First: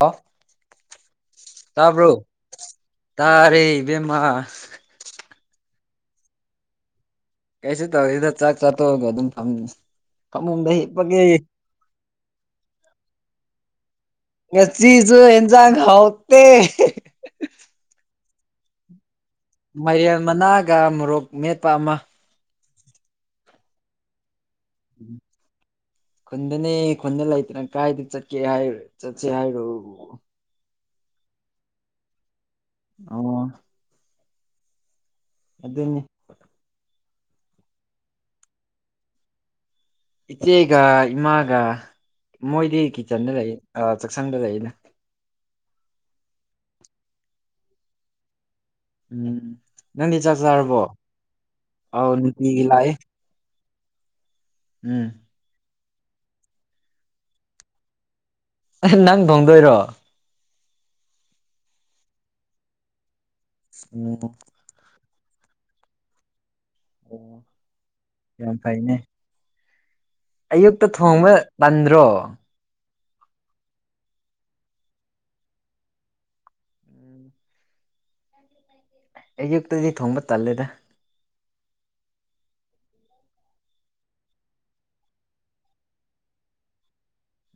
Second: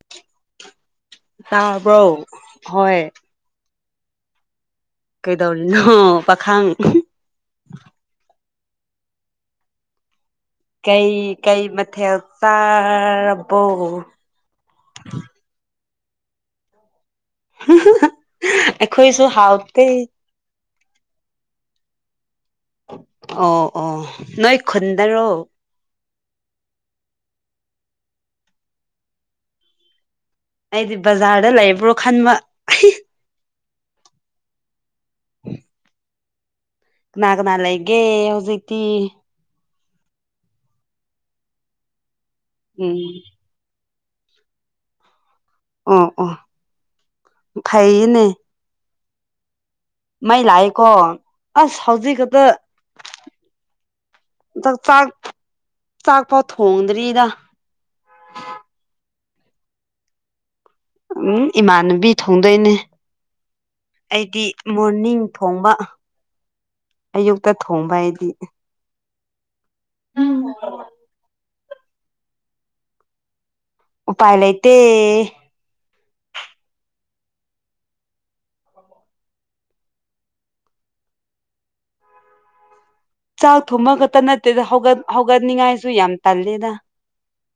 ꯑꯣ ꯇꯥꯕ꯭ꯔꯣ ꯇꯥꯔꯦ ꯏꯕꯦꯝꯃꯥ ꯀꯩꯗꯧꯔꯤꯅꯣ ꯄꯥꯈꯪ ꯏꯍꯤ ꯀꯩꯁꯨ ꯇꯧꯗꯦꯗ ꯆꯥꯛ ꯆꯥꯊꯣꯛ ꯑꯒ ꯑꯗꯨꯝ ꯐꯝ ꯐꯃꯨꯡꯗ ꯀꯩ ꯍꯤꯞꯄꯒꯦ ꯀꯩ ꯃꯊꯦꯜ ꯆꯥꯔꯕꯣ ꯉꯆꯤꯖꯨ ꯌꯦꯟꯖꯥꯡ ꯍꯥꯎꯇꯦ ꯍꯤꯍꯤ ꯑꯩꯈꯣꯏꯁꯨ ꯍꯥꯎ ꯃꯥꯏꯔꯦꯟ ꯃꯅꯥꯒ ꯃꯣꯔꯣꯛ ꯃꯦꯠꯄ ꯑꯃ ꯑꯣ ꯑꯣ ꯅꯣꯏ ꯈꯨꯟꯗꯔꯣ ꯈꯨꯟꯗꯅꯦ ꯈꯨꯟꯗ ꯂꯩꯇꯅ ꯀꯥꯏꯗ ꯆꯠꯀꯦ ꯍꯥꯏꯔ ꯆꯠꯁꯦ ꯍꯥꯏꯔꯣ ꯑꯩꯗꯤ ꯕꯖꯥꯔꯗ ꯂꯩꯕ꯭ꯔꯣ ꯈꯟꯕ [unintelligible] ꯑꯣ ꯑꯗꯨꯅꯤ ꯀꯅꯥ ꯀꯅꯥ ꯂꯩꯒꯦ ꯍꯧꯖꯤꯛꯇꯤ ꯏꯆꯦꯒ ꯏꯃꯥꯒ ꯃꯣꯏꯗꯤ ꯎꯝ ꯀꯤꯠꯆꯟꯗ ꯂꯩꯌꯦ ꯑ ꯆꯥꯛꯁꯪꯗ ꯂꯩꯌꯦꯅ ꯑꯣ ꯑꯣ ꯐꯩꯌꯤꯅꯦ ꯎꯝ ꯅꯪꯗꯤ ꯆꯥꯛ ꯃꯩ ꯆꯥꯔꯕꯣ ꯂꯥꯛꯑꯦꯀꯣ ꯑꯁ ꯑꯧ ꯍꯧꯖꯤꯛ ꯈꯛꯇ ꯅꯨꯡꯇꯤꯒꯤ ꯂꯥꯛꯑꯦ ꯆꯥꯛ ꯎꯝ ꯆꯥꯛ ꯆꯥꯛ ꯐꯥꯎ ꯊꯣꯡꯗ꯭ꯔꯤꯗ [unintelligible] ꯅꯪ ꯊꯣꯡꯗꯣꯏꯔꯣ ꯎꯝ ꯏꯃꯥꯟꯅꯕꯤ ꯊꯣꯡꯗꯣꯏꯅꯦ ꯎꯝ ꯑꯩꯗꯤ ꯃꯣꯔꯅꯤꯡ ꯊꯣꯡꯕ ꯑꯣ ꯑꯌꯨꯛꯇ ꯊꯣꯡꯕ ꯑꯩꯗꯤ ꯌꯥꯝ ꯐꯩꯅꯦ ꯑꯌꯨꯛꯇ ꯊꯣꯡꯕ ꯇꯟꯗ꯭ꯔꯣ ꯎꯄꯥꯥꯏ ꯂꯩꯥꯇꯦ ꯎꯝ ꯑꯌꯨꯛꯇꯗꯤ ꯊꯣꯡꯕ ꯇꯜꯂꯦꯗ ꯆꯥꯛ ꯊꯣꯡꯕ ꯈꯠꯇ ꯅꯠꯇꯦꯗ ꯍꯧꯒꯠ ꯍꯧꯒꯠꯅꯤꯡꯉꯥꯏꯁꯨ ꯌꯥꯝ ꯇꯜꯂꯦꯗ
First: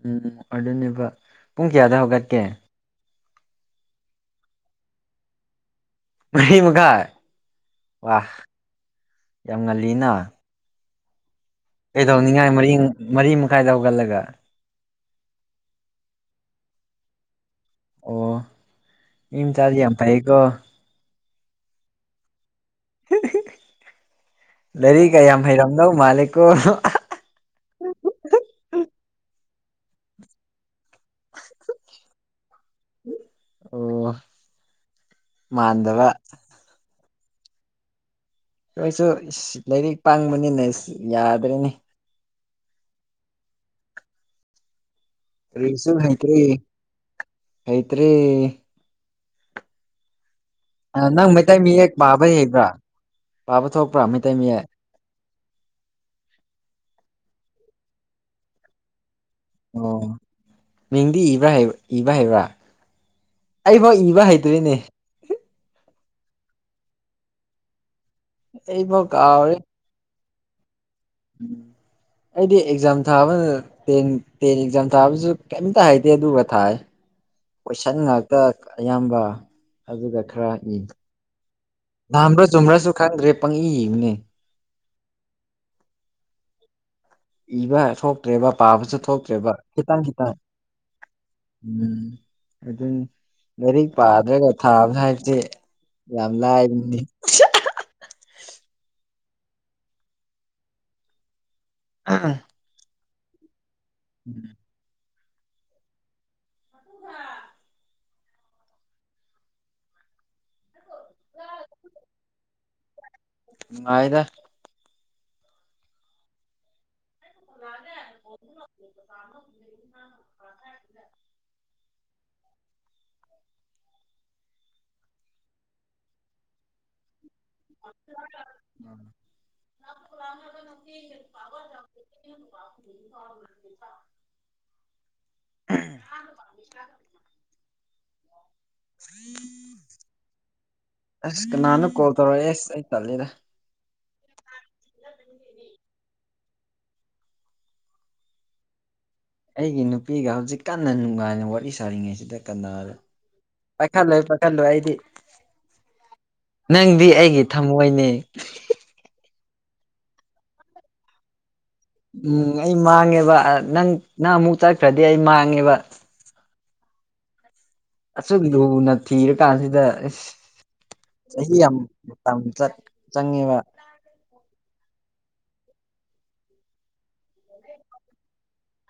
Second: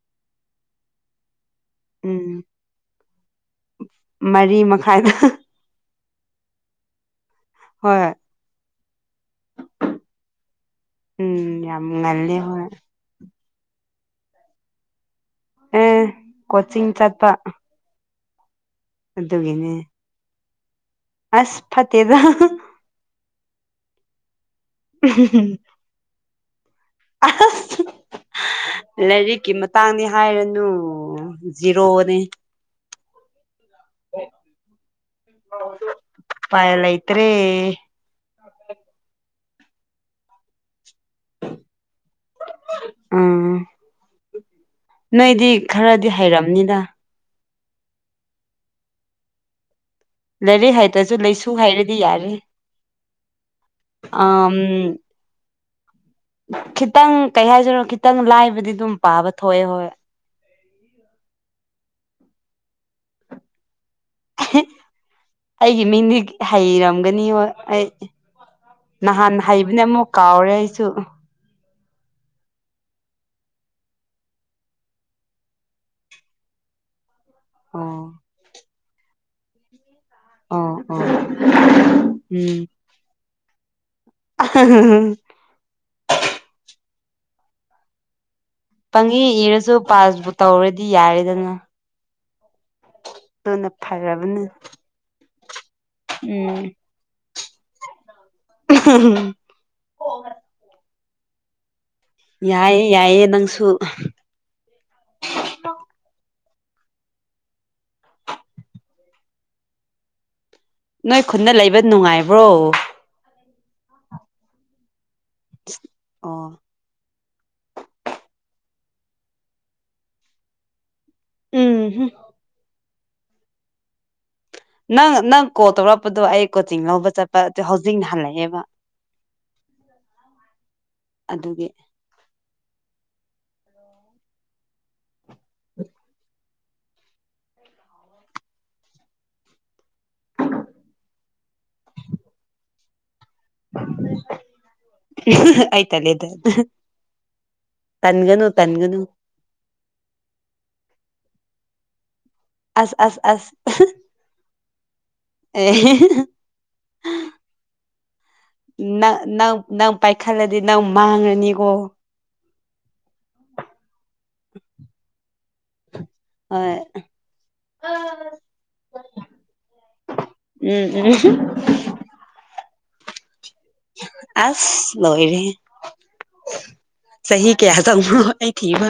ꯎꯝ ꯑꯗꯨꯅꯦꯕ ꯄꯨꯡ ꯀꯌꯥꯗ ꯎꯝ ꯍꯧꯒꯠꯀꯦ ꯃꯔꯤ ꯃꯈꯥꯏꯗ [unintelligible] ꯃꯔꯤ ꯃꯈꯥꯏ ꯍꯣꯏ ꯋꯥ ꯌꯥꯝ ꯉꯜꯂꯤꯅ ꯎꯝ ꯌꯥꯝ__ ꯀꯩꯗꯧꯅꯤꯡꯉꯥꯏ ꯃꯔꯤ ꯃꯔꯤ ꯃꯈꯥꯏꯗ ꯍꯧꯒꯠꯂꯒ ꯎꯝ ꯀꯣꯆꯤꯡ ꯆꯠꯄ ꯑꯣ ꯑꯗꯨꯒꯤꯅꯦ ꯃꯤꯃꯆꯥꯥꯗꯤ ꯌꯥꯝ ꯐꯩꯌꯦꯀꯣ ꯑꯁ ꯐꯇꯦꯗ [unintelligible] ꯂꯥꯏꯔꯤꯒ ꯌꯥꯝ ꯍꯩꯔꯝꯗꯧ ꯃꯥꯜꯂꯦꯀꯣ [unintelligible] ꯑꯁ ꯂꯥꯏꯔꯤꯛꯀꯤ ꯃꯇꯥꯡꯅꯤꯅꯦ ꯍꯥꯏꯔꯗꯨꯕꯨ ꯑꯣ ꯖꯤꯔꯣꯅꯦ ꯑꯣ ꯃꯥꯟꯗꯕ [unintelligible] ꯄꯥꯏꯌꯜ ꯂꯩꯇ꯭ꯔꯦ ꯅꯣꯏꯁꯨ ꯏꯁ ꯂꯥꯏꯔꯤꯛ ꯄꯥꯡꯕꯅꯤꯅ ꯏꯁ ꯌꯥꯗ꯭ꯔꯦꯅꯦ ꯎꯝ ꯅꯣꯏꯗꯤ ꯈꯔꯗꯤ ꯍꯩꯔꯝꯅꯤꯗꯥ ꯍꯩꯇꯔꯦ ꯂꯥꯏꯔꯤ ꯍꯩ ꯑ ꯅꯪ ꯃꯩꯇꯩ ꯃꯌꯦꯛ ꯄꯥꯕ ꯍꯩꯕ꯭ꯔꯥ ꯄꯥꯕ ꯊꯣꯛꯄ꯭ꯔꯥ ꯃꯩꯇꯩ ꯑꯝ ꯃꯌꯦꯛ ꯈꯤꯇꯪ ꯀꯩ ꯍꯥꯏꯁꯤꯔꯣ ꯈꯤꯇꯪ ꯂꯥꯏꯕꯗꯤ ꯗꯨꯝ ꯄꯥꯕ ꯊꯣꯑꯦ ꯑꯣ ꯃꯤꯡꯗꯤ ꯏꯕ꯭ꯔꯥ ꯏꯕ ꯍꯩꯕ꯭ꯔꯥ ꯑꯩ ꯐꯥꯎ ꯏꯕ ꯍꯩ ꯗ꯭ꯔꯤꯅꯦ ꯑꯩꯒꯤ ꯃꯤꯡꯗꯤ ꯍꯩꯔꯝꯒꯅꯤ ꯍꯣꯏ ꯑꯩ ꯑꯩꯐꯥꯎ ꯅꯍꯥꯟ ꯍꯩꯕꯅꯦ ꯑꯃꯨꯛ ꯀꯥꯎꯔꯦ ꯑꯩꯁꯨ ꯎꯝ ꯑꯩꯗꯤ ꯑꯦꯛꯖꯥꯝ ꯊꯥꯕ ꯇꯦꯟ ꯇꯦꯟ ꯑꯦꯛꯖꯥꯝ ꯊꯥꯕꯁꯨ ꯀꯩꯝꯇ ꯍꯥꯏꯇꯦ ꯑꯗꯨꯒ ꯊꯥꯏ꯫ ꯀꯣꯏꯁꯟ ꯑꯣ ꯉꯥꯛꯇ ꯑꯌꯥꯝꯕ ꯑꯗꯨꯒ ꯈꯔ ꯑꯣ ꯏ ꯑꯣ ꯂꯥꯟꯕ꯭ꯔ ꯎꯝ ꯆꯨꯝꯕ꯭ꯔꯁꯨ ꯈꯪꯗ꯭ꯔꯦ ꯄꯪꯏ ꯏꯕꯅꯦ꯫ [unintelligible] ꯏꯕ ꯁꯣꯛ ꯊꯣꯛꯇ꯭ꯔꯦꯕ ꯄꯥꯕꯁꯨ ꯄꯪꯏ ꯊꯣꯛꯇ꯭ꯔꯦꯕ ꯏꯔꯁꯨ ꯈꯤꯇꯪ ꯄꯥꯁꯕꯨ ꯈꯤꯇꯪ ꯇꯧꯔꯗꯤ ꯌꯥꯔꯦꯗꯅ ꯎꯝ꯫ ꯑꯗꯨꯅꯤ ꯑꯗꯨꯅ ꯂꯥꯏꯔꯤꯛ ꯐꯔꯕꯅꯤ ꯄꯥꯗ꯭ꯔꯒ ꯊꯥꯕ ꯍꯥꯏꯕꯁꯦ ꯌꯥꯝ ꯎꯝ ꯂꯥꯏꯕꯅꯤ꯫ [unintelligible] [unintelligible] ꯌꯥꯏꯌꯦ ꯌꯥꯏꯌꯦ ꯅꯪꯁꯨ꯫ ꯎꯝ ꯅꯣꯏ ꯈꯨꯟꯅ ꯂꯩꯕ ꯅꯨꯡꯉꯥꯏꯕ꯭ꯔꯣ? ꯅꯨꯡꯉꯥꯏꯗ꯫ ꯑꯣ [inaudible] [unintelligible] ꯅꯪ ꯅꯪ ꯀꯣꯜ ꯇꯧꯔꯛꯄꯗꯣ ꯑꯩ ꯀꯣꯆꯤꯡ ꯂꯧꯕ ꯆꯠꯄ ꯑꯗꯨ ꯍꯧꯖꯤꯛꯅ ꯍꯜꯂꯛꯑꯦꯕ꯫ [inaudible] ꯑꯗꯨꯒꯤ꯫ [inaudible] [inaudible] ꯑꯁ ꯀꯅꯥꯅꯣ ꯀꯣꯜ ꯇꯧꯔꯛꯑꯦ ꯑꯦꯁ ꯑꯩ ꯇꯜꯂꯦꯗ꯫ ꯑꯩ ꯇꯥꯜꯂꯦꯗ꯫ ꯇꯟꯒꯅꯨ ꯇꯟꯒꯅꯨ꯫ ꯑꯩꯒꯤ ꯅꯨꯄꯤꯒ ꯍꯧꯖꯤꯛ ꯀꯟꯅ ꯅꯨꯡꯉꯥꯏꯅ ꯋꯥꯔꯤ ꯁꯥꯔꯤꯉꯩꯁꯤꯗ ꯀꯅꯥꯔ ꯑꯁ ꯑꯁ ꯑꯁ ꯄꯥꯏꯈꯠꯂꯣꯏꯗ꯫ ꯈꯠꯂꯣꯏ ꯑꯩꯗꯤ꯫ ꯑꯦ [unintelligible] ꯅꯪꯗꯤ ꯑꯩꯒꯤ ꯊꯝꯃꯣꯏꯅꯦ꯫ ꯅꯪ ꯅꯪ ꯅꯪ ꯄꯥꯏꯈꯠꯂꯗꯤ ꯅꯪ ꯃꯥꯡꯉꯅꯤꯀꯣ꯫ ꯎꯝ ꯑꯩ ꯃꯥꯡꯉꯦꯕ ꯅꯪ ꯅꯪ ꯑꯃꯨꯛ ꯆꯠꯈ꯭ꯔꯗꯤ ꯑꯩ ꯃꯥꯡꯉꯦꯕ꯫ ꯍꯣꯏ꯫ ꯑꯁꯨꯛ ꯂꯨꯅ ꯊꯤꯔꯀꯥꯟꯁꯤꯗ ꯑꯁ ꯎꯝ ꯎꯝ ꯆꯍꯤ ꯌꯥꯝ ꯃꯇꯝ ꯆꯠ ꯆꯪꯉꯤꯕ꯫ ꯑꯁ ꯂꯣꯏꯔꯦꯍꯦ꯫ ꯆꯍꯤ ꯀꯌꯥ ꯆꯪꯕ꯭ꯔꯣ ꯑꯩ ꯊꯤꯕ꯫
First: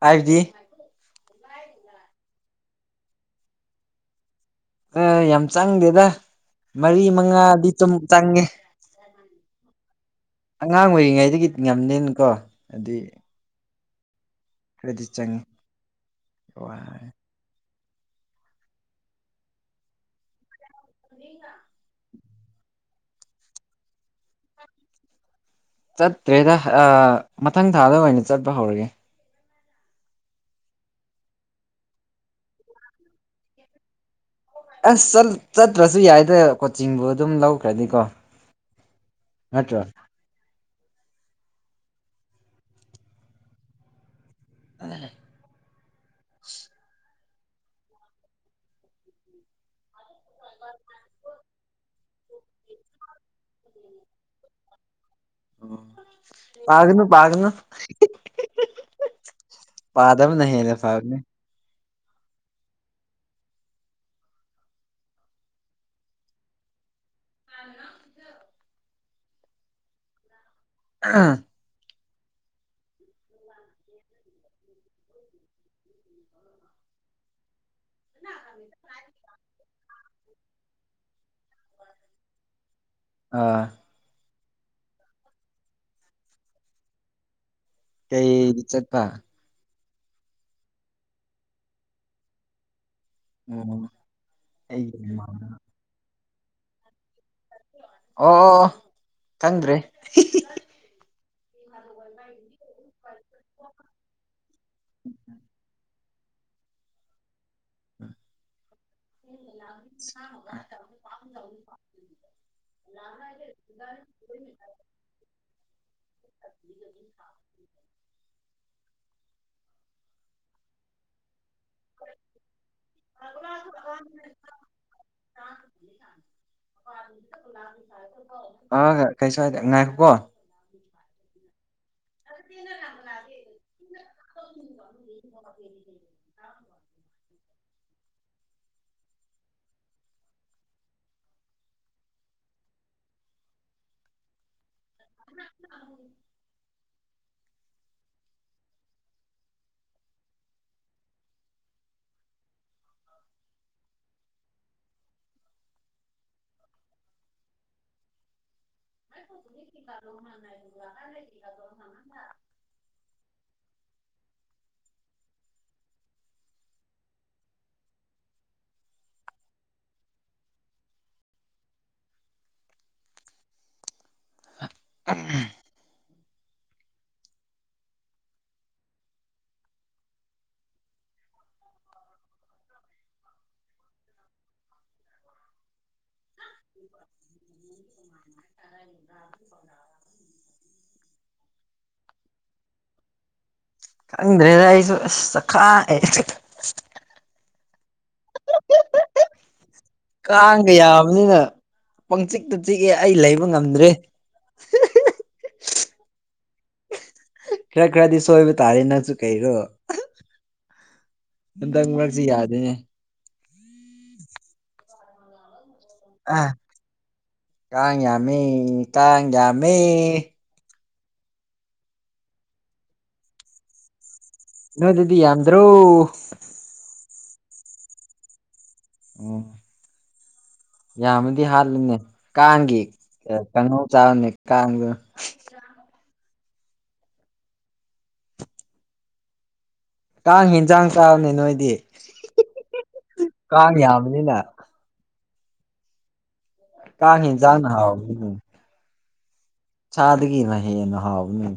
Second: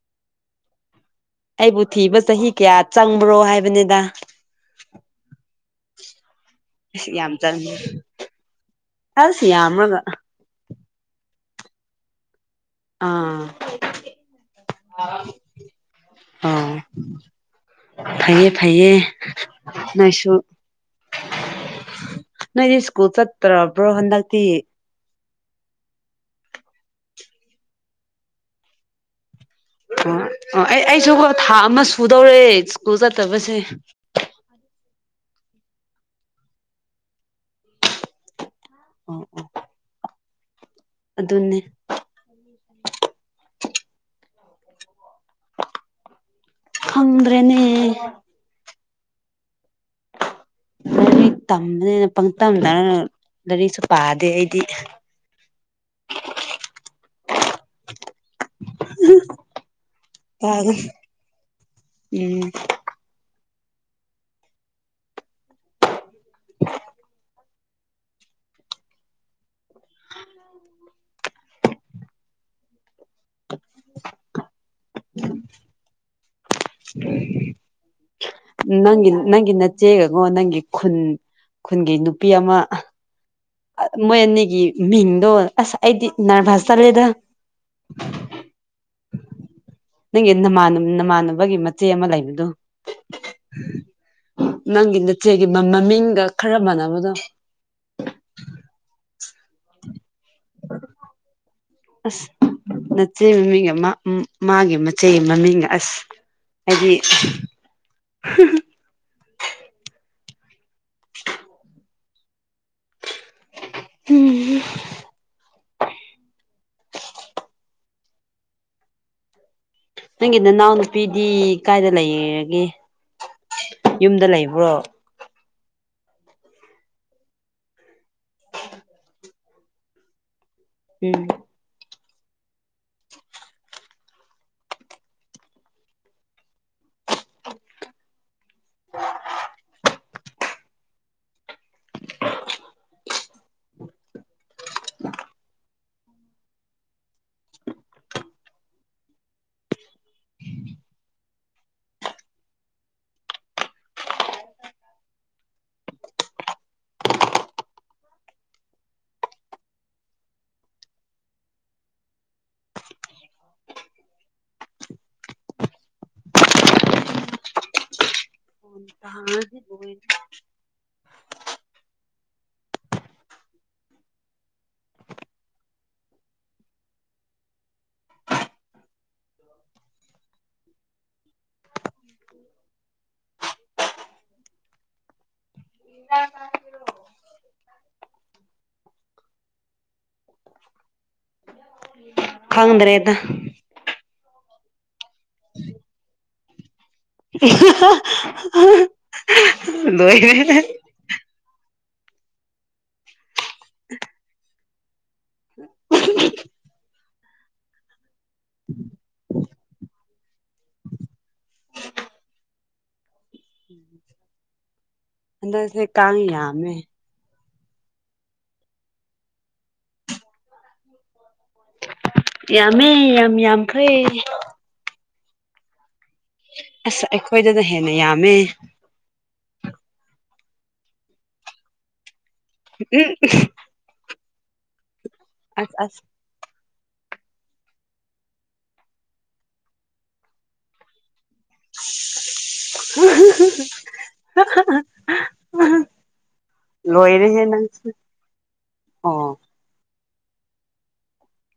ꯍꯥꯏꯕꯗꯤ? ꯑꯩꯕꯨ ꯊꯤꯕ ꯆꯍꯤ ꯀꯌꯥ ꯆꯪꯕ꯭ꯔꯣ ꯍꯥꯏꯕꯅꯤꯗ꯫ ꯑꯥ ꯌꯥꯝ ꯆꯪꯗꯦꯗ ꯃꯔꯤ ꯑꯁ ꯌꯥꯝ ꯃꯉꯥꯗꯤ ꯆꯪꯉꯦ ꯆꯨꯝ ꯆꯪꯉꯦ꯫ ꯑꯁ ꯌꯥꯝꯔꯒ꯫ ꯑꯉꯥꯡ ꯑꯣꯏꯔꯤꯉꯩꯗꯒꯤ ꯇꯤꯅꯝꯅꯤꯅ ꯀꯣ꯫ ꯑꯥ ꯈꯔꯗꯤ ꯆꯪꯉꯤ ꯑꯥ ꯋꯥꯔꯦ꯫ ꯐꯩꯌꯦ ꯐꯩꯌꯦ ꯅꯣꯏꯁꯨ꯫ ꯅꯣꯏꯗꯤ ꯏꯁꯀꯨꯜ ꯆꯠꯇ꯭ꯔꯕ꯭ꯔꯣ ꯍꯟꯗꯛꯇꯤ? ꯆꯠꯇ꯭ꯔꯦꯗ ꯃꯊꯪ ꯊꯥꯗ ꯑꯣꯏꯅ ꯆꯠꯄ ꯍꯧꯔꯒꯦ [unintelligible] ꯑꯣ ꯑꯣ ꯑꯩ ꯑꯩꯁꯨ ꯊꯥ ꯑꯃ ꯁꯨꯗꯧꯔꯦ ꯁ꯭ꯀꯨꯜ ꯆꯠꯇꯕꯁꯦ ꯑꯁ ꯆꯠ ꯆꯠꯇ꯭ꯔꯁꯨ ꯌꯥꯏꯗ ꯀꯣꯆꯤꯡꯕꯨ ꯑꯗꯨꯝ ꯂꯧꯈ꯭ꯔꯗꯤꯀꯣ ꯑꯣ [unintelligible] ꯅꯠꯇ꯭ꯔ ꯑꯗꯨꯅꯤ [unintelligible] [unintelligible] ꯈꯪꯗ꯭ꯔꯦꯅꯦ [unintelligible] ꯂꯥꯏꯔꯤꯛ ꯇꯝꯕꯅꯦꯅ ꯄꯪꯇꯝ ꯇꯝꯔꯒ ꯂꯥꯏꯔꯤꯛꯁꯨ ꯄꯥꯗꯦ ꯑꯩꯗꯤ ꯎꯝ ꯄꯥꯒꯅꯨ ꯄꯥꯒꯅꯨ [unintelligible] ꯄꯥꯗꯕꯅ ꯍ‌ꯦꯟꯅ ꯇꯥꯔꯦ ꯐꯥꯕꯅꯤ ꯎꯝ [unintelligible] [unintelligible] ꯍꯥ [unintelligible] [unintelligible] [unintelligible] ꯅꯪꯒꯤ ꯅꯪꯒꯤ ꯅꯆꯦꯒꯀꯣ ꯅꯪꯒꯤ ꯈꯨꯟ ꯈꯨꯟꯒꯤ ꯅꯨꯄꯤ ꯑꯃ ꯑꯥ [unintelligible] ꯃꯣꯏ ꯑꯅꯤꯒꯤ ꯃꯤꯡꯗꯣ ꯑꯁ ꯑꯩꯗꯤ ꯅꯔꯚꯁ ꯆꯠꯂꯦꯗ ꯀꯩ ꯆꯠꯄ ꯅꯪꯒꯤ ꯅꯥꯃ ꯅꯃꯥꯟꯅꯕꯒꯤ ꯃꯆꯦ ꯑꯃ ꯂꯩꯕꯗꯨ ꯑꯣ [unintelligible] ꯑꯩꯒꯤ ꯅꯪꯒꯤ ꯑꯣ ꯅꯆꯦꯒꯤ ꯃ ꯃꯃꯤꯡꯒ ꯈꯔ ꯃꯥꯟꯅꯕꯗꯣ ꯑꯣ ꯈꯪꯗ꯭ꯔ‌ꯦ ꯑꯁ [unintelligible] ꯅꯆꯦ ꯃꯃꯤꯡ ꯑꯃ ꯃꯥꯒꯤ ꯃꯆꯦꯢ ꯃꯃꯤꯡꯒ ꯑꯁ ꯑꯩꯗꯤ [unintelligible] [unintelligible] [unintelligible] ꯅꯪꯒꯤ ꯅꯅꯥꯎ ꯅꯨꯄꯤꯗꯤ ꯀꯥꯏꯗ ꯂꯩꯔꯒꯦ ꯌꯨꯝꯗ ꯂꯩꯕ꯭ꯔꯣ [unintelligible] [unintelligible] ꯑ ꯀꯩꯁꯨ ꯍꯥꯏꯗ‌ꯦ ꯉꯏꯈꫭꯀꯣ ꯎꯝ [unintelligible] [unintelligible] [unintelligible] [unintelligible] [unintelligible] [unintelligible] [unintelligible] ꯈꯪꯗ꯭ꯔꯦꯗ ꯈꯪꯗ꯭ꯔꯦꯗ ꯑꯩꯁꯨ ꯑꯁ ꯆꯈꯥꯏ [unintelligible] [unintelligible] ꯂꫭꯏꯔ‌ꯦꯍꯦ ꯌꯥꯕꯅꯤꯅ ꯄꯪꯆꯤꯛꯇ ꯆꯤꯛꯑꯦ ꯑꯩ ꯂꯩꯕ ꯉꯝꯗ꯭ꯔꯦ [unintelligible] ꯈꯔ ꯈꯔꯗꯤ ꯁꯣꯏꯕ ꯇꯥꯔꯦ ꯅꯪꯁꯨ ꯀꯩꯔꯣ ꯍꯟꯗꯛ ꯃꯔꯛꯁꯤ ꯌꯥꯗꯦꯅꯦ ꯍꯟꯗꯁꯦ ꯀꯥꯡ ꯑꯥ ꯌꯥꯝꯃꯦ ꯀꯥꯡ ꯌꯥꯝꯃ‌ꯦ ꯀꯥꯡ ꯌꯥꯝꯃ‌ꯦ ꯌꯥꯝꯃꯦ ꯌꯥꯝ ꯌꯥꯝꯈ꯭ꯔꯦ ꯅꯣꯏꯗꯗꯤ ꯌꯥꯝꯗ꯭ꯔꯣ ꯑꯁ ꯑꯩꯈꯣꯏꯗꯅ ꯍꯦꯟꯅ ꯌꯥꯝꯃꯦ ꯑꯣ ꯌꯥꯝꯃꯗꯤ ꯍꯥꯜꯂꯨꯅꯦ ꯀꯥꯡꯒꯤ ꯎꯝ ꯀꯥꯡꯍꯧ ꯆꯥꯕꯅꯦ ꯀꯥꯡꯗꯨ ꯑ ꯑ [unintelligible] ꯀꯥꯡ ꯍꯤꯟꯖꯥꯡ ꯆꯥꯕꯅꯤ ꯅꯣꯏꯗꯤ ꯎ ꯀꯥꯡ ꯌꯥꯝꯕꯅꯤꯅ [unintelligible] ꯀꯥꯡ ꯂꯣꯏꯔꯦꯍꯦ ꯌꯦꯟꯖꯥꯡꯅ ꯅꯪꯁꯨ ꯑꯣ ꯆꯥꯗꯒꯤꯅ ꯍꯦꯟꯅ ꯍꯥꯎꯕꯅꯦ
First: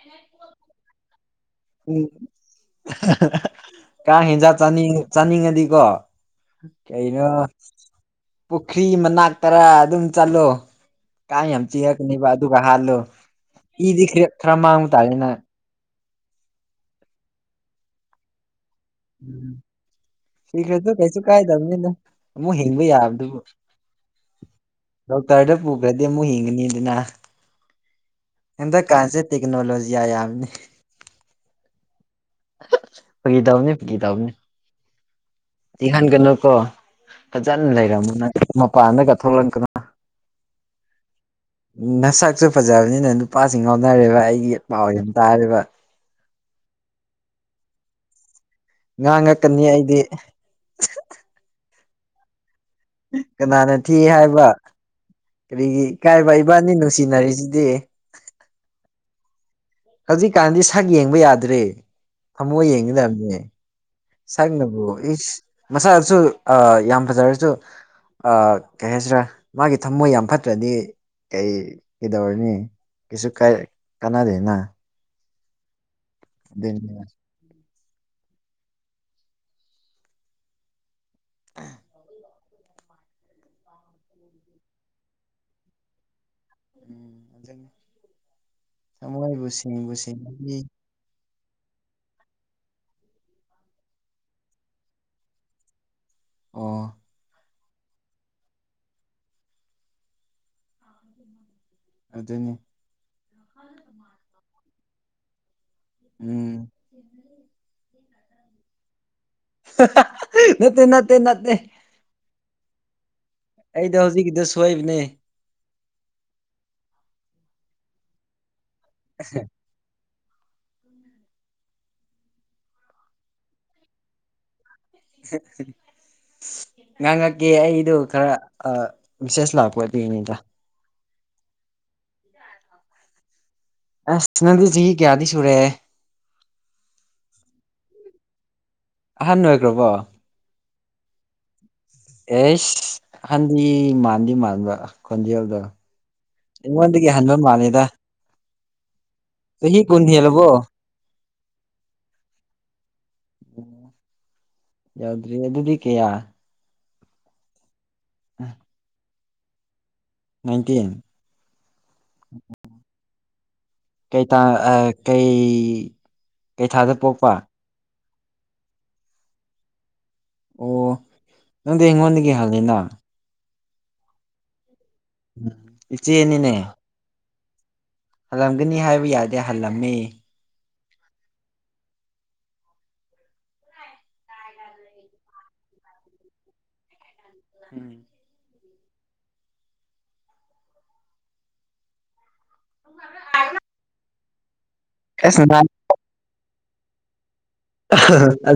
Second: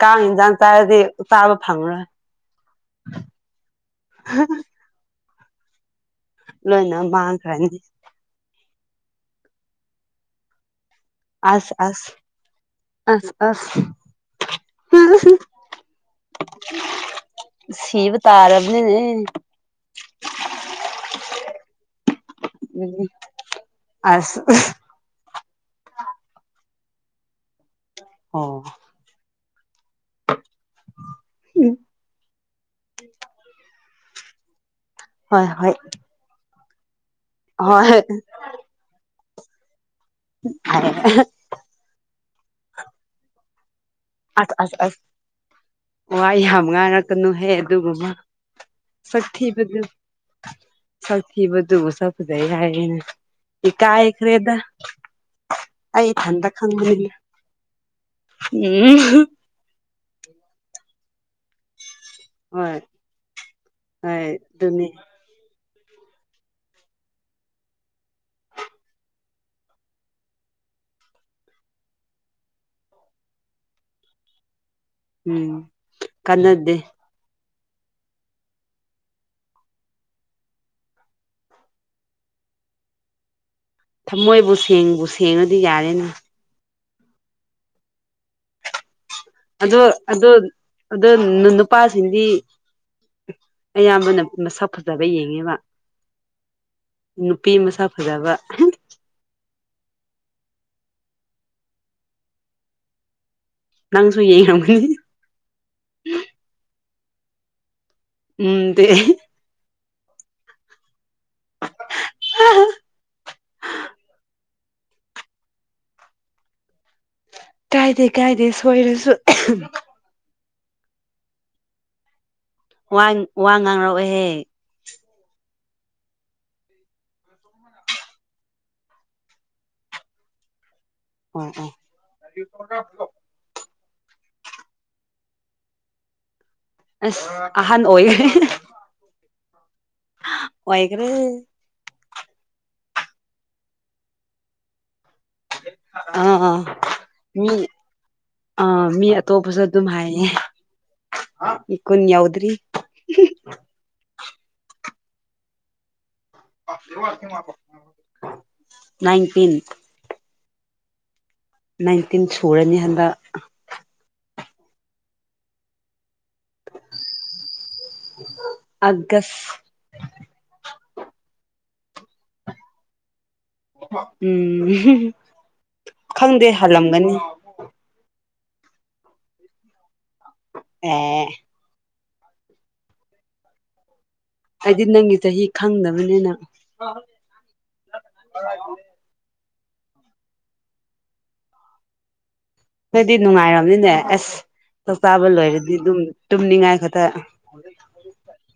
ꯀꯥꯡ ꯏꯟꯖꯥꯡ ꯆꯥꯔꯗꯤ ꯆꯥꯕ ꯐꯪꯉꯔꯣꯏ ꯎꯝ ꯀꯥꯡ ꯍꯦꯟꯖꯥꯡ ꯆꯥꯅꯤꯡ ꯆꯥꯅꯤꯡꯉꯗꯤꯀꯣ ꯂꯣꯏꯅ ꯀꯩꯅꯣ ꯃꯥꯡꯈ꯭ꯔꯅꯤ ꯄꯨꯈ꯭ꯔꯤ ꯃꯅꯥꯛꯇꯔꯥ ꯑꯗꯨꯝ ꯆꯠꯂꯣ ꯀꯥꯡ ꯌꯥꯝ ꯑꯁ ꯑꯁ ꯆꯦꯛꯂꯛꯀꯅꯦꯕ ꯑꯗꯨꯒ ꯍꯥꯜꯂꯣ ꯑꯁ ꯑꯁ ꯏꯗꯤ ꯈꯔ ꯈꯔ ꯃꯥꯡꯕ ꯇꯥꯅꯤꯅ ꯁꯤꯕ ꯇꯥꯔꯕꯅꯤꯅꯦ ꯁꯤꯈ꯭ꯔꯁꯨ ꯀꯩꯁꯨ ꯀꯥꯏꯗꯕꯅꯤꯗ ꯑꯃꯨꯛ ꯍꯤꯡꯕ ꯎꯝ ꯌꯥꯕꯗꯨꯕꯨ ꯑꯁ ꯗꯣꯛꯇꯔꯗ ꯄꯨꯈ꯭ꯔꯗꯤ ꯑꯃꯨꯛ ꯍꯤꯡꯉꯅꯤꯗꯅ ꯑꯣ ꯍꯟꯗꯛ ꯀꯥꯟꯁꯦ ꯇꯦꯛꯅꯣꯂꯣꯖꯤ ꯌꯥ ꯌꯥꯝꯅꯤ ꯐꯒꯤ ꯇꯧꯕꯅꯤ ꯐꯒꯤ ꯇꯧꯕꯅꯤ ꯍꯣꯏ ꯍꯣꯏ ꯏꯪꯍꯟꯒꯅꯨ ꯀꯣ ꯐꯖꯅ ꯍꯣꯏ ꯂꯩꯔꯝꯃꯣ ꯅꯪ ꯃꯄꯥꯟꯗ ꯀ ꯊꯣꯂꯛꯀꯅꯨ ꯔꯦ [unintelligible] ꯅꯁꯛꯁꯨ ꯐꯖꯕꯅꯤꯅ ꯅꯨꯄꯥꯁꯤꯡ ꯉꯥꯎꯅꯔꯦꯕ ꯑꯩꯒꯤ ꯑꯁ ꯄꯥꯎ ꯑꯁ ꯌꯥꯝ ꯇꯥꯔꯦꯕ ꯋꯥ ꯌꯥꯝ ꯉꯥꯏꯔꯛꯀꯅꯨꯍꯦ ꯑꯗꯨꯒꯨꯝꯕ ꯁꯛ ꯉꯥꯡꯉꯛꯀꯅꯤ ꯊꯤꯕꯗꯨ ꯑꯩꯗꯤ ꯁꯛ ꯊꯤꯕꯗꯨꯕꯨ ꯁꯛ ꯐꯒꯤ ꯍꯥꯏꯔꯦꯅꯦ ꯀꯅꯥꯅ ꯊꯤ ꯍꯥꯏꯕ ꯏꯀꯥꯏꯈ꯭ꯔꯦꯗ ꯑꯩ ꯏꯊꯟꯗ ꯈꯪꯕꯅꯤꯅ ꯑꯩꯁꯤꯗꯤ ꯎꯝ ꯍꯧꯖꯤꯛꯀꯥꯟꯗꯤ ꯁꯛ ꯌꯦꯡꯕ ꯌꯥꯗ꯭ꯔꯦ ꯊꯃꯣꯏ ꯍꯣꯏ ꯌꯦꯡꯒꯗꯕꯅꯦ ꯍꯣꯏ ꯁꯛꯅꯕꯨ ꯑꯗꯨꯅꯤ ꯏꯁ ꯃꯁꯛꯁꯨ ꯑ ꯌꯥꯝ ꯐꯖꯔꯁꯨ ꯑ ꯀꯩ ꯍꯥꯏꯁꯤꯔꯥ ꯃꯥꯒꯤ ꯊꯝꯃꯣꯏ ꯌꯥꯝ ꯐꯠꯇ꯭ꯔꯗꯤ ꯀꯩ ꯀꯩꯗꯧꯔꯅꯤ ꯀꯩꯁꯨ ꯀꯥꯏ ꯀꯥꯟꯅꯗꯦꯅ ꯎꯝ ꯀꯥꯟꯅꯗꯦ ꯑꯗꯨꯅꯤꯅ ꯑ [unintelligible] ꯊꯃꯣꯏꯕꯨ ꯁꯦꯡꯕꯨ ꯁꯦꯡꯉꯗꯤ ꯌꯥꯔꯦꯅꯦ ꯎꯝ ꯊꯃꯣꯏꯕꯨ ꯑꯗꯣ ꯁꯦꯡꯕꯨ ꯑꯗꯣ ꯁꯦꯡꯉꯗꯤ ꯑꯗꯣ ꯅꯨꯄꯥꯁꯤꯡꯗꯤ ꯑꯌꯥꯝꯕꯅ ꯃꯁꯛ ꯐꯖꯕ ꯌꯦꯡꯉꯦꯕ ꯑꯣ ꯅꯨꯄꯤ ꯃꯁꯛ ꯐꯖꯕ ꯑꯗꯨꯅꯤ ꯅꯪꯁꯨ ꯌꯦꯡꯔꯝꯒꯅꯤ ꯎꯝ ꯎꯝꯗꯤ ꯅꯠꯇꯦ ꯅꯠꯇꯦ ꯅꯠꯂꯦ [unintelligible] ꯑꯩꯗꯣ ꯍꯧꯖꯤꯛꯀꯤꯗꯣ ꯁꯣꯏꯕꯅꯦ ꯀꯥꯏꯗꯦ ꯀꯥꯏꯗꯦ ꯁꯣꯏꯔꯁꯨ ꯋꯥꯟ ꯋꯥ ꯉꯥꯡꯔꯛꯑꯣꯍꯦ [unintelligible] ꯉꯥꯡꯉꯛꯀꯦ ꯑꯩꯗꯨ ꯈꯔ ꯑ ꯃꯦꯁꯦꯁ ꯂꯥꯛꯄ ꯑꯗꯨꯏꯅꯤꯗ ꯑꯣ ꯑꯣ ꯑꯁ ꯅꯪꯗꯤ ꯆꯍꯤ ꯀꯌꯥꯗꯤ ꯁꯨꯔꯦ ꯑꯁ ꯑꯍꯟ ꯑꯣꯏꯌꯦ ꯑꯍꯟ ꯑꯣꯏꯈ꯭ꯔꯕꯣ ꯑꯣꯏꯒ꯭ꯔꯦ ꯑꯦꯁ ꯑꯍꯟꯗꯤ ꯃꯥꯟꯗꯤ ꯃꯥꯟꯕ ꯈꯣꯟꯖꯦꯜ ꯗꯣ ꯑꯥ ꯑꯥ ꯑꯩꯉꯣꯟꯗꯒꯤ ꯍꯟꯕ ꯃꯤ ꯃꯥꯜꯂꯦꯗ ꯑꯥ ꯃꯤ ꯑꯇꯣꯞꯄꯁꯨ ꯆꯍꯤ ꯑꯗꯨꯝ ꯀꯨꯟ ꯍꯥꯏꯌꯦ ꯍꯦꯜꯂꯕꯣ ꯏ ꯀꯨꯟ ꯌꯧꯗ꯭ꯔꯤ ꯌꯥꯎꯗ꯭ꯔꯤ ꯑꯗꯨꯗꯤ ꯀꯌꯥ [inaudible] ꯅꯥꯏꯟꯇꯤꯟ ꯅꯥꯏꯟꯇꯤꯟ ꯅꯥꯏꯟꯇꯤꯟ ꯁꯨꯔꯅꯤ ꯍꯟꯗꯛ ꯀꯩ ꯇꯥ ꯑ ꯀꯩ ꯀꯩ ꯊꯥꯗ ꯄꯣꯛꯄ ꯑꯒꯁ ꯑꯣ ꯅꯪꯗꯤ ꯑꯩꯉꯣꯟꯗꯒꯤ ꯍꯜꯂꯤꯅ ꯎꯝ ꯈꯪꯗꯦ ꯏꯆꯦꯅꯤꯅꯦ ꯍꯜꯂꯝꯒꯅꯤ ꯍꯜꯂꯝꯒꯅꯤ ꯍꯥꯏꯕ ꯌꯥꯗꯦ ꯍꯜꯂꯝꯃꯤ ꯑꯦ ꯍꯥꯏꯗꯤ ꯅꯪꯒꯤ ꯆꯍꯤ ꯈꯪꯗꯕꯅꯤꯅ ꯅꯣꯏꯗꯤ ꯅꯨꯡꯉꯥꯏꯔꯝꯅꯤꯅꯦ ꯑꯁ ꯂꯧꯇꯥꯕ ꯑꯁ ꯂꯣꯏꯔꯗꯤ ꯑꯗꯨꯝ ꯇꯨꯝꯅꯤꯡꯉꯥꯏ ꯈꯛꯇ ꯑ